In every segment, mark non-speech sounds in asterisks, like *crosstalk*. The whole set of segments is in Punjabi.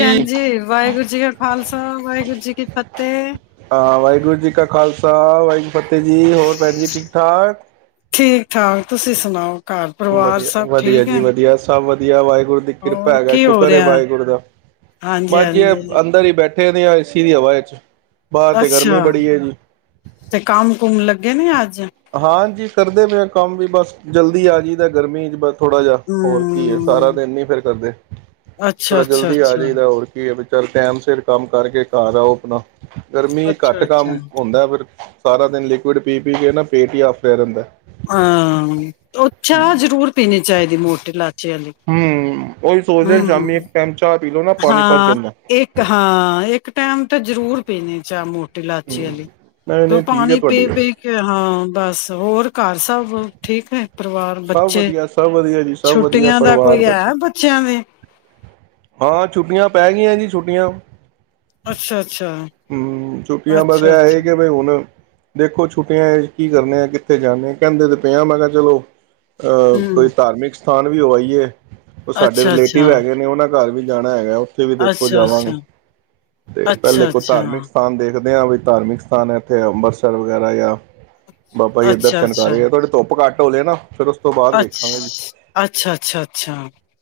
ਹਾਂ ਹਾਂਜੀ, ਵਾਹਿਗੁਰੂ ਜੀ ਕਾ ਖ਼ਾਲਸਾ। ਵਾਹਿਗੁਰੂ ਜੀ ਕੀ ਫਤੇ। ਵਾਹਿਗੁਰੂ ਜੀ *unintelligible* ਫਤਿਹ ਜੀ। ਹੋਰ ਭੈਨ ਜੀ, ਠੀਕ-ਠਾਕ। ਠੀਕ ਠਾਕ ਤੁਸੀਂ ਸੁਨਾਓ ਵਧੀਆ, ਵਧੀਆ ਜੀ ਵਧੀਆ ਸਬ ਵ *unintelligible* ਗੁਰੂ ਦੀ ਕਿਰਪਾ ਹੋਰ ਹੈਗਾ, ਕੀ ਹੋ ਸ਼ੁਕਰ ਏ ਰਿਹਾ ਵਾਹਿਗੁਰੂ ਦਾ, ਹਾਂਜੀ ਮਰਜੀ ਐ, ਹਾਂਜੀ ਅੰਦਰ ਈ ਬੈ ਦੇ ਆਂ ਏ ਸੀ ਦੀ ਹਵਾ ਏਚ। ਅਸਾ਼, ਤੇ ਕਮ ਕੁਮ ਲੱਗ ਗੇ ਨੀ ਆਜ? ਹਾਂਜੀ ਕਰਦੇ ਪਏ ਏ ਕੰਮ ਵੀ ਬਸ, ਜਲਦੀ ਆ ਜਈਦਾ, ਗਰਮੀ ਵਿੱਚ ਬਸ। ਥੋੜਾ ਜੇਆ ਹੋਰ ਕੀ ਐ, ਸਾਰਾ ਹਮ ਦਿਨ ਨੀ ਫੇਰ ਕਰਦੇ, ਅੱਛਾ ਥੋੜਾ ਅੱਛਾ ਜਲਦੀ ਆ ਅੱਛਾ ਜਾਈਦਾ ਹੋਰ ਕੀ ਏ। ਚੱਲ ਟਾਈਮ ਸਿਰ ਕੰਮ ਕਰਕੇ, ਘਰ ਆਓ ਆਪਨਾ। ਗਰਮੀ ਏ, ਅੱਛਾ ਘੱਟ ਅੱਛਾ ਕੰਮ ਹੋਂਦਾ ਫਿਰ। ਸਾਰਾ ਦਿਨ ਲਿਕਵਿਡ਼ ਪੀ-ਪੀ ਕੇ ਨਾ ਪੇਟ ਈ ਆਫਰੇਆ ਰੈਂਦੈ। ਹਾਂ, ਓ ਚਾਅ ਜਰੂਰ ਪੀਨੀ ਚਾਈਦੀ ਮੋਟੇ ਲਾ ਹੂੰ *unintelligible* *unintelligible* ਸ਼ਾਮੀ ਇੱਕ *unintelligible* ਪਾਣੀ ਭੱਜ ਹਾਂ, ਜਾਂਦਾ ਇੱਕ ਹਾਂ ਇੱਕ ਟੈਮ ਤ ਜਰੂਰ ਪੀਨੇ ਚਾ *unintelligible* ਤੇ ਹੂੰ ਲਾਚੀ ਆਲੀ, ਨਹੀਂ ਕਿਓ ਨਹੀਂ ਠੀਕ ਹੈ ਪਾਨੀ ਤੁਹਾਡੀ ਗੱਲ ਪੀ-ਪੀ ਕੇ, ਹਾਂ ਬਸ ਹੋਰ ਘਰ ਸਭ ਠੀਕ ਏ? ਸਭ ਵਧੀਆ, ਸਭ ਵਧੀਆ। ਜੀ ਸਭ ਵਧੀਆ ਛੁੱਟੀਆਂ ਦਾ ਪਰਿਵਾਰ ਕੋਈ ਬੱਚੇ ਹੈ ਬੱਚਿਆਂ ਦੇ ਹਾਂ, ਛੁੱਟੀਆਂ ਪੈ ਗਈਆਂ ਜੀ, ਛੁੱਟੀਆਂ। ਅੱਛਾ ਅੱਛਾ ਹਮ, ਛੁੱਟੀਆਂ ਬਸ ਅੱਛਾ ਐ ਹੈ ਅੱਛਾ ਕਿ ਬਈ ਹੁਣ ਦੇਖੋ, ਛੁੱਟੀਆਂ ਵਿੱਚ ਕੀ ਕਰਨੇ ਐ? ਕਿੱਥੇ ਜਾਂਦੇ? ਕਹਿੰਦੇ ਤੇ ਪਏ, ਮੈਂ ਕਿਹਾ ਚਲੋ। ਅ ਹਮ ਕੋਈ ਧਾਰਮਿਕ ਸਥਾਨ ਵੀ ਹੋ ਆਈਏ। ਉਹ ਸਾਡੇ ਅੱਛਾ ਅੱਛਾ ਰਿਲੇਟਿਵ ਹੈਗੇ ਨੇ, ਉਹਨਾਂ ਘਰ ਵੀ ਜਾਣਾ ਹੈਗਾ ਹੁਣ ਉੱਥੇ ਵੀ ਦੇਖੋ ਅੱਛਾ ਅੱਛਾ ਜਾਵਾਂਗੇ, ਤੇ ਪਹਿਲੇ ਅੱਛਾ ਕੁ ਧਾਰਮਿਕ ਸਥਾਨ ਦੇ ਕਦੇ ਹਾਂ ਵੀ ਧਾਰਮਿਕ ਸਥਾਨ ਹੈ। ਇੱਥੇ ਅੰਬਰਸਰ ਵਗੈਰਾ ਜਾਂ ਬਾਬਾ ਜੀ ਦੇ ਦਰਸ਼ਨ ਕਰ ਰਹੇ ਆ। ਥੋੜੀ ਧੁੱਪ ਘੱਟ ਢੋਲ ਨਾ ਫਿਰ ਉਸ ਤੋਂ ਬਾਅਦ ਅ ਵੇਖਾਂਗੇ ਜੀ ਅੱਛਾ, ਅੱਛਾ, ਅੱਛਾ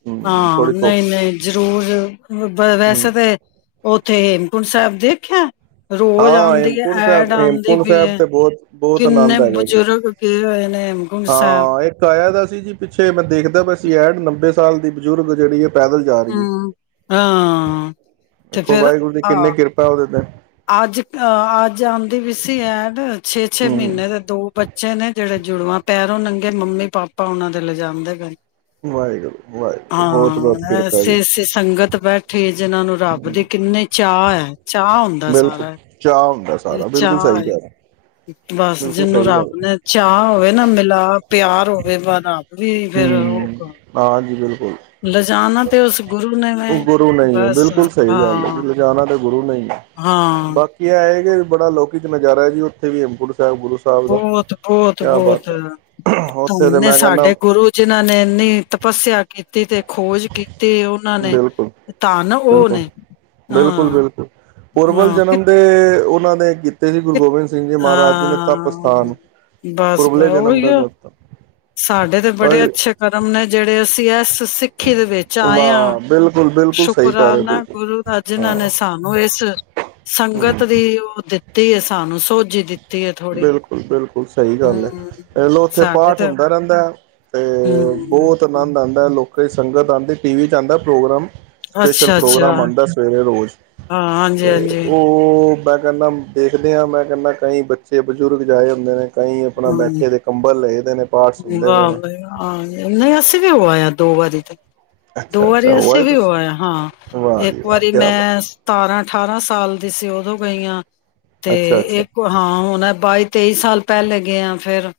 ਹੂੰ ਹਾਂ ਥੋੜੀ ਧੁੱਪ ਨਹੀਂ -ਨਹੀਂ ਜ਼ਰੂਰ ਹੂੰ ਵੈਸੇ ਤਾਂ ਉੱਥੇ ਸਾਹਿਬ ਦੇਖਿਆ ਰੋਜ਼ ਹਾਂ ਆਉਂਦੀ ਹੈ ਹੇਮਕੁੰਟ ਐਡ ਸਾਹਿਬ, ਆਉਂਦੀ ਹੇਮਕੁੰਟ ਪਈ ਸਾਹਿਬ ਹੈ ਤੇ ਬਹੁਤ ਬਹੁਤ ਕਿੰਨੇ ਆਨੰਦ ਹੈਗਾ ਜੀ। ਬਜ਼ੁਰਗ ਗਏ ਹੋਏ ਨੇ ਹੇਮਕੁੰਟ ਸਾਹਿਬ ਹਾਂ ਇੱਕ ਆਇਆ ਦਾ ਜੀ ਪਿੱਛੇ ਮੈਂ ਦੇਖਦਾ ਬਸ ਐਡ ਸਾਲ ਦੀ ਬਜ਼ੁਰਗ ਜਿਹੜੀ ਏ ਪੈਦਲ ਜਾ ਰਹੀ ਹੈ। ਹੂੰ, ਹਾਂ ਤੇ ਦੇਖੋ ਫੇਰ ਵਾਹਿਗੁਰੂ ਦੀ ਕਿੰਨੀੇ ਆਹ ਕਿਰਪਾ ਉਹਦੇ ਤੇ ਅੱਜ ਅ ਅੱਜ ਆਉਂਦੀ ਵੀ ਸੀ ਐਡ ਛੇ -ਛੇ ਹੂੰ ਮਹੀਨੇ ਦੇ ਦੋ ਬੱਚੇ ਨੇ ਜਿਹੜੇ ਜੁੜਵਾਂ ਪੈਰੋਂ ਨੰਗੇ ਮੰਮੀ -ਪਾਪਾ ਉਹਨਾਂ ਦੇ ਲਿਜਾਦੇ ਪਏ ਵਾਹਿਗੁਰੂ -ਵਾਹਿਗੁਰੂ, ਬਹੁਤ- ਬਹੁਤ ਕਿਰਪਾ ਐਸੀ ਜੀ ਐਸੀ ਸੰਗਤ ਬੈਠੀ ਜਿਨਾਂ ਨੂੰ ਰੱਬ ਦੇ ਕਿੰਨੇ ਚਾਅ ਹੈ। ਚਾਅ ਹੁੰਦਾ ਸਾਰਾ ਹਮ ਹਮ ਇਹ ਸਾਰਾ ਬਿਲਕੁਲ ਚਾਅ ਸਹੀ ਏ। ਕਿਹਾ ਬਸ ਜਿਹਨੂੰ ਰੱਬ ਨੇ ਚਾਅ ਹੋਵੇ ਨਾ ਮਿਲਾ ਪਿਆਰ ਹੋਵੇ ਭਾਵੇਂ ਨਾ, ਵੀ ਫੇਰ ਹੋ ਹੂੰ ਹਾਂ ਜੀ ਬਿਲਕੁਲ ਮੈਂ ਉਹ ਗੁਰੂ ਨਹੀਂ ਹੈ। ਬਸ ਬਿਲਕੁਲ ਸਹੀ ਗੱਲ, ਲਿਜਾਣਾ ਤਾਂ ਗੁਰੂ ਨਹੀਂ ਹੈ ਹਾਂ-ਹਾਂ। ਬਾਕੀ ਇਹ ਆ ਕੇ ਬੜਾ ਅਲੌਕਿਕ ਨਜ਼ਾਰਾ ਜੀ ਉੱਥੇ ਗੁਰੂ ਸਾਹਿਬ ਦਾ ਬਹੁਤ ਕਿਆ ਬਾਤ ਹੈ, ਹੋਰ ਉਹਨੇ ਸਾਡੇ ਗੁਰੂ ਜਿਨਾਂ ਨੇ ਇੰਨੀ ਤਪੱਸਿਆ ਕੀਤੀ। ਕੀਤੀ ਤੇ ਖੋਜ ਕੀਤੀ, ਉਹਨਾਂ ਨੇ ਬਿਲਕੁਲ ਧੰਨ ਉਹ ਬਿਲਕੁਲ ਨੇ ਬਿਲਕੁਲ ਹਾਂ, ਬਿਲਕੁਲ ਪੂਰਵਲ ਹਾਂ ਜਨਮ ਦੇ ਉਹਨਾਂ ਨੇ ਕੀਤੇ ਜੀ ਗੁਰੂ ਗੋਬਿੰਦ ਸਿੰਘ ਜੀ ਮਹਾਰਾਜ ਜੀ ਨੇ ਤਪ ਹਾਂ ਸਥਾਨ ਬਸ ਪੁਰਬਲੇ ਜਨਮ ਉਹੀ ਦਾ ਆ ਤਪ ਸਾਡੇ ਤੇ ਬੜੇ ਅੱਛੇ ਕਰਮ ਨੇ ਜਿਹੜੇ ਅਸੀਂ ਇਸ ਸਿੱਖੀ ਦੇ ਵਿੱਚ ਆਏ ਆ ਵਾਹ ਬਿਲਕੁਲ ਬਿਲਕੁਲ ਸਹੀ ਕਹਿ ਰਹੇ ਸ਼ੁਕਰਾਨਾ ਬਿਲਕੁਲ ਗੁਰੂ ਦਾ ਜਿਨਾਂ ਹਾਂ ਨੇ ਸਾਨੂੰ ਇਸ ਹੂੰ ਸੰਗਤ ਦੀ ਓਟ ਦਿੱਤੀ ਤੇ ਸਾਨੂੰ ਸੋ ਜੀ ਜੀ ਬਿਲਕੁਲ ਬਿਲਕੁਲ ਸਹੀ ਗੱਲ ਹੈ ਇਹ ਲੋ ਉੱਥੇ ਸਾਡੇ ਪਾਠ ਤਾਂ ਹੁੰਦਾ ਰਹਿੰਦਾ ਹੈ ਤੇ ਹਮ ਬਹੁਤ ਆਨੰਦ ਆਉਂਦਾ ਹੈ ਲੋਕ ਕਈ ਸੰਗਤ ਆਉਂਦੀ ਟੀ ਵੀ 'ਚ ਆਉਂਦਾ ਪ੍ਰੋਗਰਾਮ ਸਪੈਸ਼ਲ ਅੱਛਾ ਅੱਛਾ ਪ੍ਰੋਗਰਾਮ ਆਉਂਦਾ ਸਵੇਰੇ ਰੋਜ਼ ਹਾਂ ਹਾਂਜੀ ਤੇ ਹਾਂਜੀ ਉਹ ਮੈਂ ਕਹਿੰਦਾ ਦੇਖਦੇ ਹਾਂ ਮੈਂ ਕਹਿੰਦਾ ਕਈ ਬੱਚੇ ਬਜ਼ੁਰਗ ਜਾ ਆਏ ਹੁੰਦੇ ਨੇ ਕਈ ਆਪਣਾ ਬੈਠੇ ਦੇ ਹਮ ਕੰਬਲ ਲਏ ਦੇ ਨੇ ਪਾਠ ਸੁਣਦੇ ਪਏ ਵਾਹ ਨੇ ਭਾਈ ਵਾਹ ਅਸੀਂ ਵੀ ਉਹ ਆਏ ਹਾਂ ਦੋ ਵਾਰੀ ਤੇ ਅੱਛਾ ਦੋ ਅੱਛਾ ਵਾਰੀ ਅਸੀਂ ਵੀ ਹੋ ਆਏ ਤੁਸੀਂ ਹਾਂ ਵਾਹ ਇੱਕ ਜੀ ਵਾਹ ਵਾਰੀ ਕਿਆ ਮੈਂ ਬਾਤ ਸਤਾਰਾਂ ਅਠਾਰਾਂ ਸਾਲ ਦੀ ਸੀ ਉਹ ਦੋ ਗਈਆਂ ਤੇ ਅੱਛਾ ਅੱਛਾ ਇੱਕ ਹਾਂ ਹੁਣ ਬਾਈ ਤੇਈ ਸਾਲ ਪਹਿਲੇ ਗਏ ਆ ਫ਼ਿਰ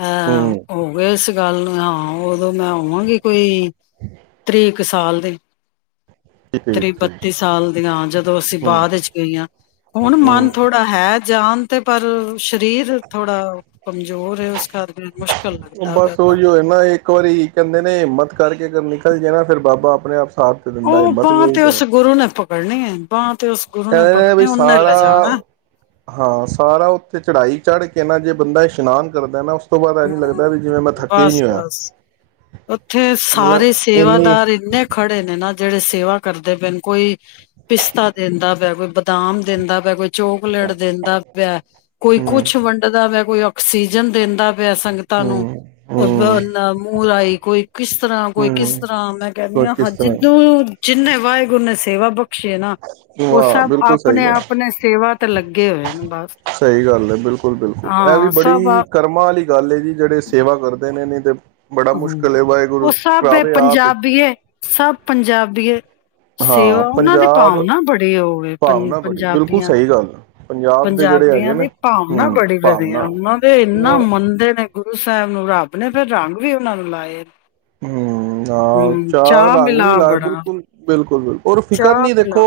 ਹਾਂ ਹੂੰ ਹੋ ਗਏ ਇਸ ਗੱਲ ਨੂੰ ਹਾਂ ਉਦੋਂ ਮੈਂ ਹੋਵਾਂਗੀ ਕੋਈ ਤਰੀਕ ਇੱਕ ਸਾਲ ਦੇ ਠੀਕ ਤੀਹ ਠੀਕ ਬੱਤੀ ਸਾਲ ਦੀਆਂ ਜਦੋਂ ਅਸੀਂ ਹੂੰ ਬਾਅਦ ਵਿੱਚ ਗਈਆਂ ਹੁਣ ਹੂੰ ਮਨ ਥੋੜਾ ਹੈ ਜਾਣ ਤੇ ਪਰ ਸਰੀਰ ਥੋੜਾ ਕਮਜ਼ੋਰ ਹੈ ਉਸ ਕਰ ਕੇ ਮੁਸ਼ਕ ਬਸ ਉਹੀ ਏ ਨਾ ਇੱਕ ਵਾਰੀ ਕਹਿੰਦੇ ਨੇ ਹਿੰਮਤ ਕਰਕੇ ਕਰਨੀ ਚੱਲ ਜਾਣਾ ਫਿਰ ਬਾਬਾ ਆਪਣੇ ਆਪ ਸਾਥ ਤੇ ਦਿੰਦਾ ਉਹ ਹਿੰਮਤ ਵੀ ਭਾਂ ਉਹੀ ਤੇ ਉਸ ਗੁਰੂ ਨੇ ਪਕੜਨੀ ਐ। ਬਾਂਹ ਤੇ ਉਸ ਗੁਰੂ ਕਹਿੰਦੇ ਨੇ ਵੀ ਪਕੜਨੀ ਉਹਨੇ ਸਾਰਾ ਲਿਜਾਣਾ ਹਾਂ ਸਾਰਾ ਉੱਥੇ ਚੜਾਈ ਚੜ ਕੇ ਕਹਿੰਦਾ ਜੇ ਬੰਦਾ ਇਸ਼ਨਾਨ ਕਰਦਾ ਨਾ ਉਸ ਚ ਉਸ ਤੋਂ ਬਾਅਦ ਐ ਨੀ ਲੱਗਦਾ ਹਮ ਵੀ ਜਿਵੇਂ ਮੈਂ ਥੱਕੇ ਹੀ ਨੀ ਬਸ ਹੋਇਆ। ਬਸ ਉੱਥੇ ਸਾਰੇ ਮਤਲਬ ਇੰਨੀ ਸੇਵਾਦਾਰ ਇੰਨੇ ਖੜੇ ਨੇ ਨਾ ਜਿਹੜੇ ਸੇਵਾ ਕਰਦੇ ਪਏ ਕੋਈ ਪਿਸਤਾ ਦਿੰਦਾ ਵੈ ਕੋਈ ਬਦਾਮ ਦਿੰਦਾ ਵੈ ਕੋਈ ਚੋਕਲੇਟ ਦਿੰਦਾ ਪਿਆ, ਕੋਈ ਹੂੰ ਕੁੱਛ ਵੰਡਦਾ ਵੈ ਕੋਈ ਕੁਛ ਆਕਸੀਜਨ ਦਿੰਦਾ ਪਿਆ ਸੰਗਤਾਂ ਹੂੰ ਨੂੰ ਵ ਹੂੰ ਨਾ ਮੂੰਹ ਲਾਈ ਕੋਈ ਕਿਸ ਤਰ੍ਹਾਂ ਕੋਈ ਹੂੰ ਕਿਸ ਤਰ੍ਹਾਂ ਮੈਂ ਕਹਿੰਦੀ ਹੋਰ ਕਿਸ ਹਾਂ ਤਰ੍ਹਾਂ ਜਿਹਨੂੰ ਜਿੰਨੇ ਵਾਹਿਗੁਰ ਨੇ ਸੇਵਾ ਬ ਵਾਹ! ਬਿਲਕੁਲ ਸਹੀ ਗੱਲ ਆਪਣੇ ਸੇਵਾ ਤੇ ਲੱਗੇ ਹੋਏ ਨੇ ਬਸ ਸਹੀ ਗੱਲ ਹੈ, ਬਿਲਕੁਲ- ਬਿਲਕੁਲ ਇਹ ਵੀ ਹਾਂ ਸਭ ਬੜੀ ਆ- ਕਰਮਾਂ ਵਾਲੀ ਗੱਲ ਐ ਜੀ ਜਿਹੜੇ ਸੇਵਾ ਕਰਦੇ ਨੇ। ਤੇ ਬੜਾ ਹਾਂ, ਮੁਸ਼ਕਿਲ ਹੈ ਉਹ ਵਾਹਿਗੁਰੂ ਸਭ ਏ ਕਰਾਵੇ ਆਪ ਹੀ ਪੰਜਾਬੀਏ ਸਭ ਪੰਜਾਬੀਏ ਹਾਂ ਸੇਵਾ ਉਹਨਾਂ ਦੇ ਪੰਜਾਬ ਭਾਵ ਨਾ ਬੜੇ ਹੋਏ ਪੰਜ ਭਾਵਨਾ ਬੜੀ ਬਿਲਕੁਲ ਪੰਜਾਬੀਆਂ ਸਹੀ ਗੱਲ ਆ। ਪੰਜਾਬ ਦੇ ਜਿਹੜੇ ਹੈਗੇ ਪੰਜਾਬੀਆਂ ਨੇ ਦੀ ਭਾਵਨਾ ਹਮ ਬੜੀ ਭਾਵਨਾ ਵਧੀਆ, ਉਹਨਾਂ ਦੇ ਇੰਨਾ ਹਮ ਮੰਨਦੇ ਨੇ ਗੁਰੂ ਸਾ ਸਾਹਿਬ ਨੂੰ ਰੱਬ ਨੇ ਫਿਰ ਰੰਗ ਵੀ ਉਹਨਾਂ ਨੂੰ ਲਾਏ ਆ। ਹੂੰ, ਹਾਂ ਚਾਰ ਰੰਗ ਵੀ ਮਿਲਾ ਲਾ ਬੜਾ ਬਿਲਕੁਲ- ਬਿਲਕੁਲ ਰ ਫਿਕਰ ਚਾਹ ਨੀ ਮਿਲਾ ਦੇਖੋ,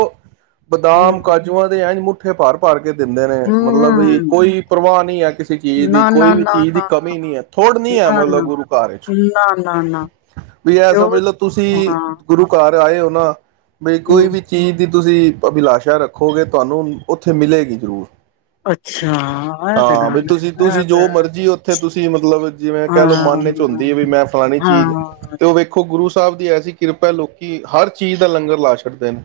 ਬਦਾਮ- ਹਮ ਕਾਜੂਆਂ ਦੇ ਐ ਮੁ ਮੁੱਠੇ ਭਰ ਭਰ ਕੇ ਕੇ ਦਿੰਦੇ ਨੇ ਮਤਲਬ ਵੀ ਹਮ ਕੋਈ ਪ੍ਰਵਾਹ ਨਹੀਂ ਹੈ, ਕਿਸੇ ਚੀਜ਼ ਦੀ ਨਾ ਕੋਈ ਨਾ ਵੀ ਨਾ ਚੀਜ਼ ਦੀ ਨਾ ਕਮੀ ਨੀ ਹੈ ਥੋੜ ਨੀ ਹੈ ਨਾ ਨਾ ਨਾ ਮਤਲਬ ਗੁਰੂ ਘਰ ਵਿੱਚ ਨਾ ਨਾ ਨਾ ਵੀ ਇਹ ਜੋ ਸਮਝ ਲਓ ਤੁਸੀਂ ਹਾਂ ਗੁਰੂ ਘਰ ਆਏ ਹੋ ਨਾ ਬਈ ਹਮ ਕੋਈ ਵੀ ਚੀਜ਼ ਦੀ ਤੁਸੀਂ ਅਭਿਲਾਸ਼ਾ ਰੱਖੋਗੇ ਤੁਹਾਨੂੰ ਉੱਥੇ ਮਿਲੇਗੀ ਜ਼ਰੂਰ ਅੱਛਾ ਇਹ ਤੇ ਹਾਂ ਵੀ ਗੱਲ ਹੈ ਤੁਸੀਂ- ਇਹ ਤੁਸੀਂ ਤੇ ਜੋ ਮਰਜ਼ੀ ਉੱਥੇ ਤੁਸੀਂ ਮਤਲਬ ਜਿਵੇਂ ਕਹਿ ਲਓ ਹਾਂ ਮਨ ਵਿਚ ਹੁੰਦੀ ਹੈ ਵੀ ਮੈਂ ਫਲਾਣੀ ਚੀਜ਼ ਹਾਂ ਤੇ ਉਹ ਵੇਖੋ ਗੁਰੂ ਸ ਸਾਹਿਬ ਦੀ ਐਸੀ ਕਿਰਪਾ ਲੋਕੀ ਹਰ ਚੀਜ਼ ਦਾ ਲੰਗਰ ਲਾ ਛੱ ਦੇ ਨੇ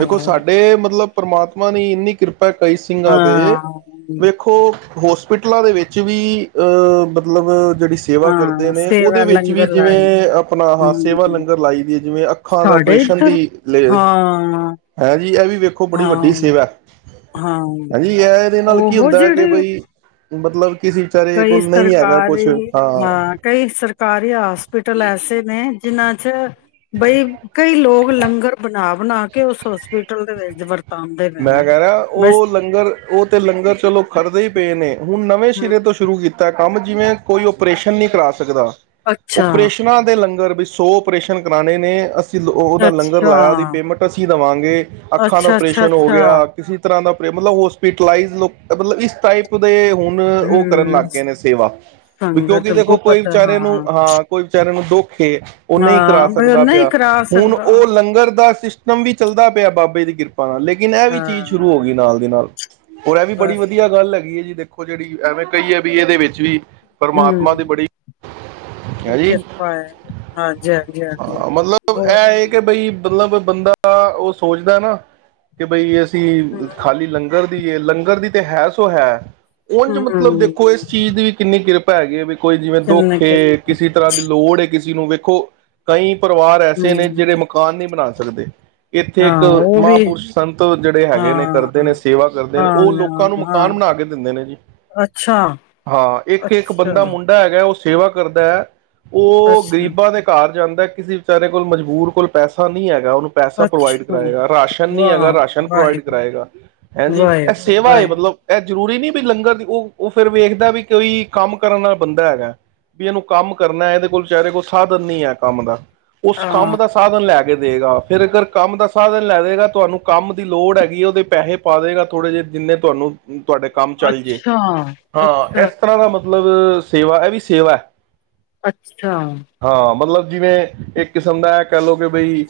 ਦੇਖੋ ਸਾਡੇ ਮਤਲਬ ਪਰਮਾਤਮਾ ਨੇ ਇੰਨੀ ਕਿਰਪਾ ਕਈ ਸਿੰਘਾਂ ਦੇ ਹਾਂ ਵੇਖੋ ਹੋਸਪਿਟਲਾਂ ਦੇ ਵਿੱਚ ਵੀ ਅਹ ਮਤਲਬ ਜਿਹੜੀ ਸੇਵਾ ਕਰਦੇ ਹਾਂ ਨੇ ਸੇਵਾ ਉਹਦੇ ਵਿੱਚ ਵੀ ਲੰਗਰ ਲਾਏ ਜਿਵੇਂ ਆਪਣਾ ਸੇਵਾ ਕਰਦੇ ਨੇ ਹਮ ਉਹਦੇ ਵਿਚ ਵੀ ਲੰਗਰ ਲਾਈ ਦੀ ਹੈ ਜਿਵੇਂ ਅੱਖਾਂ ਦਾ ਸਾਡੇ ਆਪਓਪਰੇਸ਼ਨ ਦੀ ਇੱਧਰ ਹਾਂ ਹੈਂ ਜੀ ਇਹ ਵੀ ਵੇਖੋ ਬੜੀ ਹਾਂ ਵੱਡੀ ਸੇਵਾ ਹਾਂ ਹੈਂ ਜੀ ਇਹ ਨਾਲ ਕੀ ਉਹ ਹੁੰਦਾ ਕਿ ਜਿਹੜੇ ਬਈ ਮਤਲਬ ਕਿਸੇ ਵਿਚਾਰੇ ਕਈ ਕੋਲ ਨਹੀਂ ਹੈਗਾ ਕੁਛ ਸਰਕਾਰੀ ਹਾਂ ਕਈ ਸਰਕਾਰੀ ਹੋਸਪਿਟਲ ਐਸੇ ਨੇ ਜਿਹਨਾ ਅੱਛਾ ਬਈ ਕਈ ਲੋਕ ਲੰਗਰ ਬਣਾ ਬਣਾ ਕੇ ਉਸ ਹੋਸਪਿਟਲ ਦੇ ਵਿੱਚ ਵਰਤਾਨ ਮੈਂ ਕਹਿ ਰਿਹਾ ਉਹ ਲੰਗਰ ਉਹ ਤੇ ਲੰਗਰ ਚਲੋ ਕਰਦੇ ਹੀ ਪਏ ਨੇ ਹੁਣ ਨਵੇਂ ਸਿਰੇ ਤੋਂ ਹਮ ਸ਼ੁਰੂ ਕੀਤਾ ਕੰਮ ਜਿਵੇਂ ਕੋਈ ਓਪਰੇਸ਼ਨ ਨਹੀਂ ਕਰਾ ਸਕਦਾ ਅੱਛਾ ਓਪਰੇਸ਼ਨਾਂ ਦੇ ਲੰਗਰ ਸੌ ਓਪਰੇਸ਼ਨ ਕਰਾਉਣੇ ਨੇ ਉਹਦਾ ਲੰਗਰ ਅੱਛਾ ਲਾਇਆ ਉਹਦੀ ਪੇਮੈਂਟ ਅਸੀਂ ਦੇਵਾਂਗੇ ਅੱਖਾਂ ਦਾ ਅੱਛਾ ਅੱਛਾ ਓਪਰੇਸ਼ਨ ਹੋ ਅੱਛਾ ਗਿਆ ਕਿਸੇ ਤਰਾ ਦਾ ਮਤਲਬ ਹੋਸਪੀਟਈਜ਼ ਮਤਲਬ ਇਸ ਟਾਈਪ ਦੇ ਹੁਣ ਉਹ ਕਰਨ ਹਮ ਲੱਗ ਗਏ ਨੇ ਸੇਵਾ ਵੀ ਕਿਉਂਕਿ ਸੰਗਤ ਦੇਖੋ ਕੋਈ ਗੁਪਤ ਵਿਚਾਰੇ ਨੂੰ ਹਾਂ ਕੋਈ ਵਿਚਾਰੇ ਨੂੰ ਦੁੱਖ ਕੇ ਉਹ ਨਹੀਂ ਕਰਾ ਹਾਂ ਬਈ ਉਹ ਸਕਦਾ ਨਹੀਂ ਪਿਆ ਕਰਾ ਹੁਣ ਉਹ ਸਕਦਾ ਲੰਗਰ ਦਾ ਨਵੀ ਚੱਲਦਾ ਪਿਆ ਬਾਬੇ ਦੀ ਕਿਰਪਾ ਲੇਕਿਨ ਇਹ ਵੀ ਚੀਜ਼ ਹਾਂ, ਸ਼ੁਰੂ ਹੋ ਗਈ ਨਾਲ ਦੀ ਨਾਲ ਹੋਰ ਇਹ ਵੀ ਬੜੀ ਬਸ ਵਧੀਆ ਗੱਲ ਹੈਗੀ ਹੈ ਜੀ ਦੇਖੋ ਜਿਹੜੀ ਐਵੇਂ ਕਹੀ ਹੈ ਵੀ ਇਹਦੇ ਵਿੱਚ ਵੀ ਹਮ ਪਰਮਾਤਮਾ ਦੀ ਬੜੀ ਹੈ ਜੀ ਕਿਰਪਾ ਹੈ ਹਾਂਜੀ ਹਾਂਜੀ ਹਾਂਜੀ ਹਾਂ ਮਤਲਬ ਇਹ ਬਹੁਤ ਹੈ ਕਿ ਬਈ ਮਤਲਬ ਬੰਦਾ ਉਹ ਸੋਚਦਾ ਨਾ ਕਿ ਬਈ ਅ ਖਾਲੀ ਲੰਗਰ ਦੀ ਲੰਗਰ ਦੀ ਤੇ ਹੈ ਸੋ ਹੈ ਉਂਝ ਮਤਲਬ ਹੂੰ-ਹੂੰ, ਦੇਖੋ ਇਸ ਚੀਜ਼ ਦੀ ਵੀ ਕਿੰਨੀ ਕਿਰਪਾ ਪੈ ਗਏ ਨੇ ਕੋਈ ਜਿਵੇਂ ਦੁੱਖ ਕਿੰਨੇ ਕਿ ਹੂੰ, ਕਿਸੇ ਤਰ੍ਹਾਂ ਦੀ ਲੋੜ ਕਿਸੇ ਜੀ ਨੂੰ ਵੇਖੋ ਤਾਂਹੀ ਪਰਿਵਾਰ ਐਸੇ ਨੇ ਜਿਹੜੇ ਮਕਾਨ ਨਹੀਂ ਬਣਾ ਸਕਦੇ। ਇੱਥੇ ਹਾਂ ਇੱਕ ਉਹ ਵੀ ਮਹਾਂਪੁਰਸ਼ ਸੰਤ ਜਿਹੜੇ ਹੈਗੇ ਨੇ ਹਾਂ, ਕਰਦੇ ਨੇ ਸੇਵਾ ਕਰਦੇ ਨੇ ਹਾਂ, ਉਹ ਲੋਕਾਂ ਨੂੰ ਹਾਂ, ਮਕਾਨ ਬਣਾ ਕੇ ਦਿੰਦੇ ਨੇ ਜੀ। ਅੱਛਾ। ਹਾਂ ਇੱਕ-ਇੱਕ ਅੱਛਾ, ਬੰਦਾ ਮੁੰਡਾ ਹੈਗਾ ਉਹ ਸੇਵਾ ਕਰਦਾ ਉਹ ਅੱਛਾ, ਗਰੀਬਾਂ ਦੇ ਘਰ ਜਾਂਦਾ ਕਿਸੇ ਵਿਚਾਰੇ ਕੋਲ ਮਜਬੂਰ ਕੋਲ ਪੈਸਾ ਨਹੀਂ ਹੈਗਾ ਉਹਨੂੰ ਪੈਸਾ ਪ੍ਰੋਵਾਈਡ ਅੱਛਾ, ਕਰਾਏਗਾ। ਰਾਸ਼ਨ ਨਹੀਂ ਹੈਗਾ ਵਾਹ! ਪ੍ਰੋਵਾਈਡ ਵਾਹਿਗੁਰੂ, ਕਰਾਏਗਾ। ਹੈਂ ਜੀ ਇਹ ਵਾਹਿਗੁਰੂ, ਸੇਵਾ ਹੈ ਵਾਹਿਗੁਰੂ ਮਤਲਬ ਇਹ ਜ਼ਰੂਰੀ ਨੀ ਵੀ ਲੰਗਰ ਦੀ ਉਹ ਉਹ ਫਿਰ ਵੇਖਦਾ ਵੀ ਕੋਈ ਕੰਮ ਕਰਨ ਵਾਲਾ ਬੰਦਾ ਹੈਗਾ, ਵੀ ਇਹਨੂੰ ਕੰਮ ਕਰਨਾ ਇਹਦੇ ਕੋਲ ਵਿਚਾਰੇ ਕੋਈ ਸਾਧਨ ਨਹੀਂ ਏ ਕੰਮ ਦਾ। ਉਸ ਕੰਮ ਹਾਂ, ਦਾ ਸਾਧਨ ਲੈ ਕੇ ਦੇਗਾ, ਫੇਰ ਅਗਰ ਕੰਮ ਦਾ ਸਾਧਨ ਲੈਦੇਗਾ ਤੁਹਾਨੂੰ ਕੰਮ ਦੀ ਲੋੜ ਹੈਗੀ ਏ ਉਦੇ ਪੈਹੇ ਪਾ ਦੇਗਾ ਥੋੜੇ ਜਿਹੇ ਜਿੰਨੇ ਤੁਹਾਨੂੰ ਤੁਹਾਡੇ ਕੰਮ ਚੱਲ ਜੇ, ਅੱਛਾ, ਹਾਂ ਅੱਛਾ, ਇਸ ਤਰਾਂ ਦਾ ਅੱਛਾ, ਮਤਲਬ ਸੇਵਾ, ਐ ਵੀ ਸੇਵਾ। ਅੱਛਾ। ਹਾਂ ਮਤਲਬ ਜਿਵੇਂ ਇੱਕ ਕਿਸਮ ਦਾ ਇਹ ਕਹਿ ਲਓ ਕਿ ਬਈ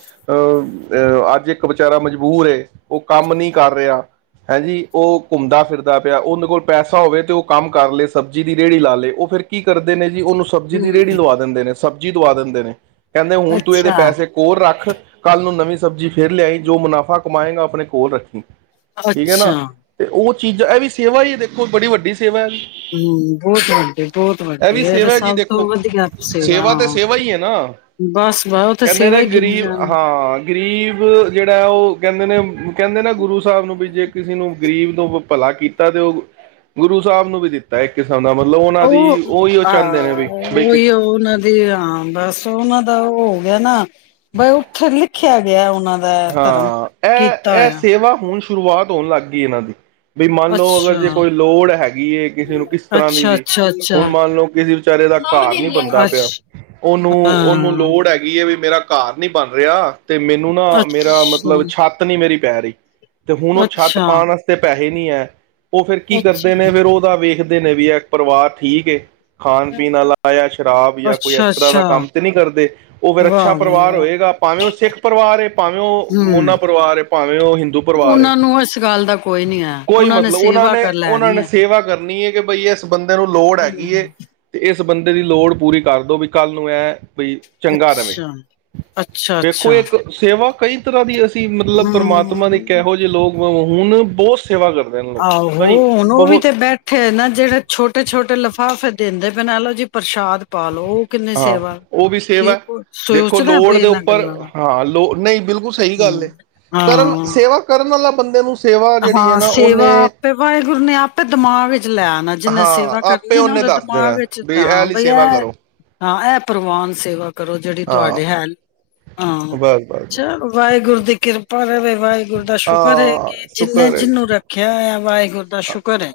ਅੱਜ ਇੱਕ ਵਿਚਾਰਾ ਮਜ ਦੂਰ ਏ, ਉਹ ਕੰਮ ਨੀ ਕਰ ਰਿਹਾ, ਹੈਂ ਜੀ ਉਹ ਘੁੰਮਦਾ-ਫਿਰਦਾ ਪਿਆ ਉਹਦੇ ਕੋਲ ਪੈਸਾ ਹੋਵੇ ਤੇ ਉਹ ਕੰਮ ਕਰ ਲਏ ਸਬਜ਼ੀ ਦੀ ਰੇਹੜੀ ਲਾ ਲੇ ਉਹ ਫੇਰ ਕੀ ਕਰਦੇ ਨੇ ਕੀ ਉਹਨੂੰ ਸਬਜ਼ੀ ਦੀ ਹੂੰ, ਰੇੜੀ ਲਵਾ ਦਿੰਦੇ ਨੇ ਸਬ ਜੀ ਦਵਾ ਦਿੰਦੇ ਨੇ। ਕਹਿੰਦੇ ਹੁਣ ਤੂੰ ਇਹਦੇ ਅੱਛਾ, ਪੈਸੇ ਕੋਲ ਰੱਖ, ਕੱਲ ਨੂੰ ਨਵੀਂ ਸਬਜ਼ੀ ਫਿਰ ਲਿਆਈ ਜੋ ਮੁਨਾਫ਼ਾ ਕਮਾਏਗਾ ਆਪਣੇ ਕੋਲ ਰੱਖੀ। ਠੀਕ ਹੈ ਨਾ, ਅੱਛਾ। ਤੇ ਉਹ ਚੀਜ਼ਾਂ ਇਹ ਵੀ ਸੇਵਾ ਹੀ ਦੇਖੋ ਬੜੀ ਵੱਡੀ ਸੇਵਾ ਹੈ ਹੂੰ ਬਹੁਤ ਵੱਡੀ ਬਹੁਤ ਵੱਡੀ ਵੀ ਇਹ ਤੇ ਸੇਵਾ ਜੀ ਸਭ ਤੋਂ ਦੇਖੋ ਵਧੀਆ ਸੇਵਾ ਏ, ਤੇ ਹਾਂ ਸੇਵਾ ਹੀ ਹੈ ਨਾ ਬਸ-ਬਸ ਤਾਂ ਕਹਿੰਦੇ ਸੇਵਾ ਨੇ ਹੀ ਗਿਨੇ ਗਰੀਬ ਜਾਣਾ। ਹਾਂ ਗਰੀਬ ਜਿਹੜਾ ਏ ਉਹ ਕਹਿੰਦੇ ਨੇ ਕਹਿੰਦੇ ਨਾ ਗੁਰੂ ਸਾਹਬ ਨੂੰ ਵੀ ਜੇ ਕਿਸੇ ਨੂੰ ਗ਼ਰੀਬ ਨੂੰ ਭਲਾ ਕੀਤਾ ਤੇ ਉਹ, ਗੁਰੂ ਸਾਹਿਬ ਨੂੰ ਵੀ ਦਿੱਤਾ ਇੱਕ ਕਿਸਮ ਦਾ ਮਤਲਬ ਉਹਨਾਂ ਦੀ ਉਹ ਉਹੀ ਉਹ ਚਾਹੁੰਦੇ ਨੇ ਹਾਂ ਵੀ ਬਈ ਕਿਸ ਉਹੀਓ ਉਨਾਂ ਦੀ ਹਾਂ ਬਸ ਉਹਨਾਂ ਦਾ ਉਹ ਹੋ ਗਿਆ ਨਾ, ਬਸ ਉੱਥੇ ਲਿਖਿਆ ਗਿਆ ਉਹਨਾਂ ਦਾ ਧਰਮ ਹਾਂ, ਐ ਕੀਤਾ ਐ ਹੋਇਆ ਸੇਵਾ ਹੁਣ ਸ਼ੁਰੂਆਤ ਹੋਣ ਲੱਗ ਗਈ ਇਹਨਾਂ ਦੀ। ਬਈ ਮੰਨ ਲਓ, ਅਗਰ ਅੱਛਾ ਜੇ ਕੋਈ ਲੋੜ ਹੈਗੀ ਹੈ ਕਿਸੇ ਨੂੰ ਕਿਸ ਤਰ੍ਹਾਂ ਦੀ ਅੱਛਾ ਵੀ, ਅੱਛਾ ਹੁਣ ਅੱਛਾ ਮੰਨ ਲਓ ਕਿਸੇ ਵਿਚਾਰੇ ਦਾ ਘਰ ਨੀ ਬਣਦਾ ਪਿਆ, ਅੱਛਾ ਹਾਂ ਉਹਨੂੰ-ਉਹਨੂੰ ਲੋੜ ਹੈਗੀ ਹੈ ਵੀ ਮੇਰਾ ਘਰ ਨੀ ਬਣ ਰਿਹਾ ਤੇ ਮੈਨੂੰ ਮੇਰਾ ਅੱਛਾ ਅੱਛਾ ਮਤਲਬ ਛੱਤ ਨੀ ਮੇਰੀ ਪੈ ਰਈ। ਤੇ ਹੁਣ ਉਹ ਛੱਤ ਪਾਣ ਵਾਸਤੇ ਪੈ ਇਹ ਨਹੀਂ ਹੈ। ਉਹ ਫਿਰ ਕੀ ਕਰਦੇ ਅੱਛਾ ਅੱਛਾ ਨੇ ਫਿਰ ਉਹਦਾ ਵੇ ਨੇ ਵੀ ਐ ਪਰਿਵਾਰ ਠੀਕ ਏ। ਖਾਣ-ਪੀਣ ਵਾਲਾ ਯਾਂ ਸ਼ਰਾਬ ਯਾਂ ਕੋਈ ਇਸ ਤਰ੍ਹਾਂ ਦਾ ਅੱਛਾ ਕੰਮ ਤੇ ਨਹੀਂ ਕਰਦੇ, ਉਹ ਵਿਰ ਅੱਛਾ ਵਾਹ ਬਾਈ ਪਰਿਵਾਰ ਵਾਹ ਹੋਏਗਾ ਭਾਵੇਂ ਉਹ ਸਿੱਖ ਪਰਿਵਾਰ ਏ ਉਹ ਹੂੰ ਮੋਨਾ ਪਰਿਵਾਰ ਏ, ਭਾਵੇਂ ਉਹ ਹਿੰਦੂ ਪਰਿਵਾਰ ਏ ਉਹਨਾਂ ਨੂੰ ਇਸ ਗੱਲ ਦਾ ਕੋਈ ਨੀ ਹੈ ਕੋਈ ਨੇ ਮਤਲਬ ਉਹਨਾਂ ਸੇਵਾ ਨੇ ਕਰ ਉਹਨਾਂ ਲੈਣੀ ਨੇ ਹੈ ਸੇਵਾ ਕਰ, ਕਰਨੀ ਹੈ ਕਿ ਬਈ ਐ ਬੰਦੇ ਨੂੰ ਲੋੜ ਹੈਗੀ ਏ ਹਮ ਤੇ ਇਸ ਇਸ ਬੰਦੇ ਦੀ ਲੋੜ ਪੂਰੀ ਕਰਦੋ ਵੀ ਕੱਲ੍ਹ ਨੂੰ ਇਹ ਬਈ ਚੰਗਾ ਰਹੇ ਅੱਛਾ ਅੱਛਾ ਵੇਖੋ ਅੱਛਾ ਇੱਕ ਸੇਵਾ ਕਈ ਤਰ੍ਹਾਂ ਦੀ ਅਸੀਂ ਮਤਲਬ ਹਮ ਪ੍ਰਮਾਤਮਾ ਨੇ ਕਿਹੋ ਜਿਹੇ ਲੋਕ ਹੁਣ ਬਹੁਤ ਸੇਵਾ ਕਰਦੇ ਨੇ ਲੋਕ ਆਹੋ! ਕਈ ਹੁਣ ਉਹ ਵੀ ਬਹੁਤ ਤੇ ਬੈਠੇ ਨਾ ਜਿਹੜੇ ਛੋਟੇ ਛੋਟੇ ਲਿਫਾਫੇ ਦਿੰਦੇ ਪਏ ਨੇ ਐਲੋ ਜੀ ਪ੍ਰਸ਼ਾਦ ਪਾ ਲਓ। ਕਿੰਨੀ ਹਾਂ, ਸੇਵਾ ਉਹ ਵੀ ਸੇਵਾ ਕੀ ਹੈ ਕੋ- ਦੇਖੋ ਸੋਚਦਾ ਲੋੜ ਪਏ ਦੇ ਇਹਨਾਂ ਉੱਪਰ ਗੱਲਾਂ ਦਾ ਹਾਂ ਲੋ ਨਹੀਂ ਬਿਲਕੁਲ ਸਹੀ ਗੱਲ ਹਮ, ਹੈ, ਕਰਨ ਹਾਂ ਸੇਵਾ ਕਰਨ ਵਾਲਾ ਬੰਦੇ ਨੂੰ। ਸੇਵਾ ਜਿਹੜੀ ਹੈ ਹਾਂ, ਨਾ ਸੇਵਾ ਉਹਨੇ ਆਪੇ ਵਾਹਿਗੁਰੂ ਨੇ ਆਪੇ ਦਿਮਾਗ ਵਿੱਚ ਲੈ ਆਣਾ, ਜਿੰਨੇ ਹਾਂ ਸੇਵਾ ਆਪੇ ਕਰਨੀ ਨਾ ਉਹਨੇ ਉਹਦੇ ਦੱਸ ਦਿਮਾਗ ਦੇਣਾ ਵਿੱਚ ਵੀ ਇਹ ਹਾਂ ਲਈ ਬਈ ਐ ਸੇਵਾ ਕਰੋ ਹਾਂ ਇਹ ਪ੍ਰਵਾਨ ਸੇਵਾ। ਕਰੋ ਜਿਹੜੀ ਹਾਂ ਤੁਹਾਡੇ ਹੈੱਲਪ ਹਾਂ ਬਸ ਬਸ ਬਸ ਚੱਲੋ, ਵਾਹਿਗੁਰੂ ਦੀ ਕਿਰਪਾ ਰਹੇ, ਵਾਹਿਗੁਰੂ ਦਾ ਸ਼ੁਕਰ ਹੈ ਕਿ ਹਾਂ ਜਿਹਨੇ ਸ਼ੁਕਰ ਹੈ ਜਿਹਨੂੰ ਰੱਖਿਆ ਹੋਇਆ ਵਾਹਿਗੁਰੂ ਦਾ ਸ਼ੁਕਰ ਹੈ,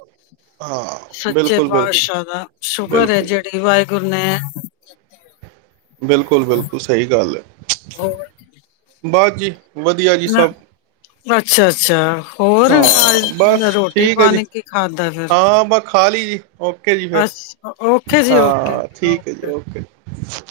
ਹਾਂ ਸੱਚੇ ਬਿਲਕੁਲ ਬਿਲਕੁਲ ਪਾਤਸ਼ਾਹ ਦਾ ਸ਼ੁਕਰ ਹੈ, ਬਿਲਕੁਲ ਜਿਹੜੀ ਵਾਹਿਗੁਰੂ ਨੇ ਬਿਲਕੁਲ-ਬਿਲਕੁਲ ਸਹੀ ਗੱਲ ਹੈ। ਹੋਰ ਬਸ ਜੀ। ਵਧੀਆ ਜੀ ਨਾ ਸਭ ਅੱਛਾ-ਅੱਛਾ ਹੋਰ ਹਾਂ ਬਸ ਰੋਟੀ ਠੀਕ ਹੈ ਜੀ ਪਾਣੀ ਕੀ ਖਾਕੇ ਹਾਂ, ਬਸ ਖਾ ਲਈ ਜੀ, ਓਕੇ ਜੀ ਫਿਰ ਅ ਓਕੇ ਜੀ ਓਕੇ ਹਾਂ, ਠੀਕ ਹੈ ਓਕੇ ਜੀ।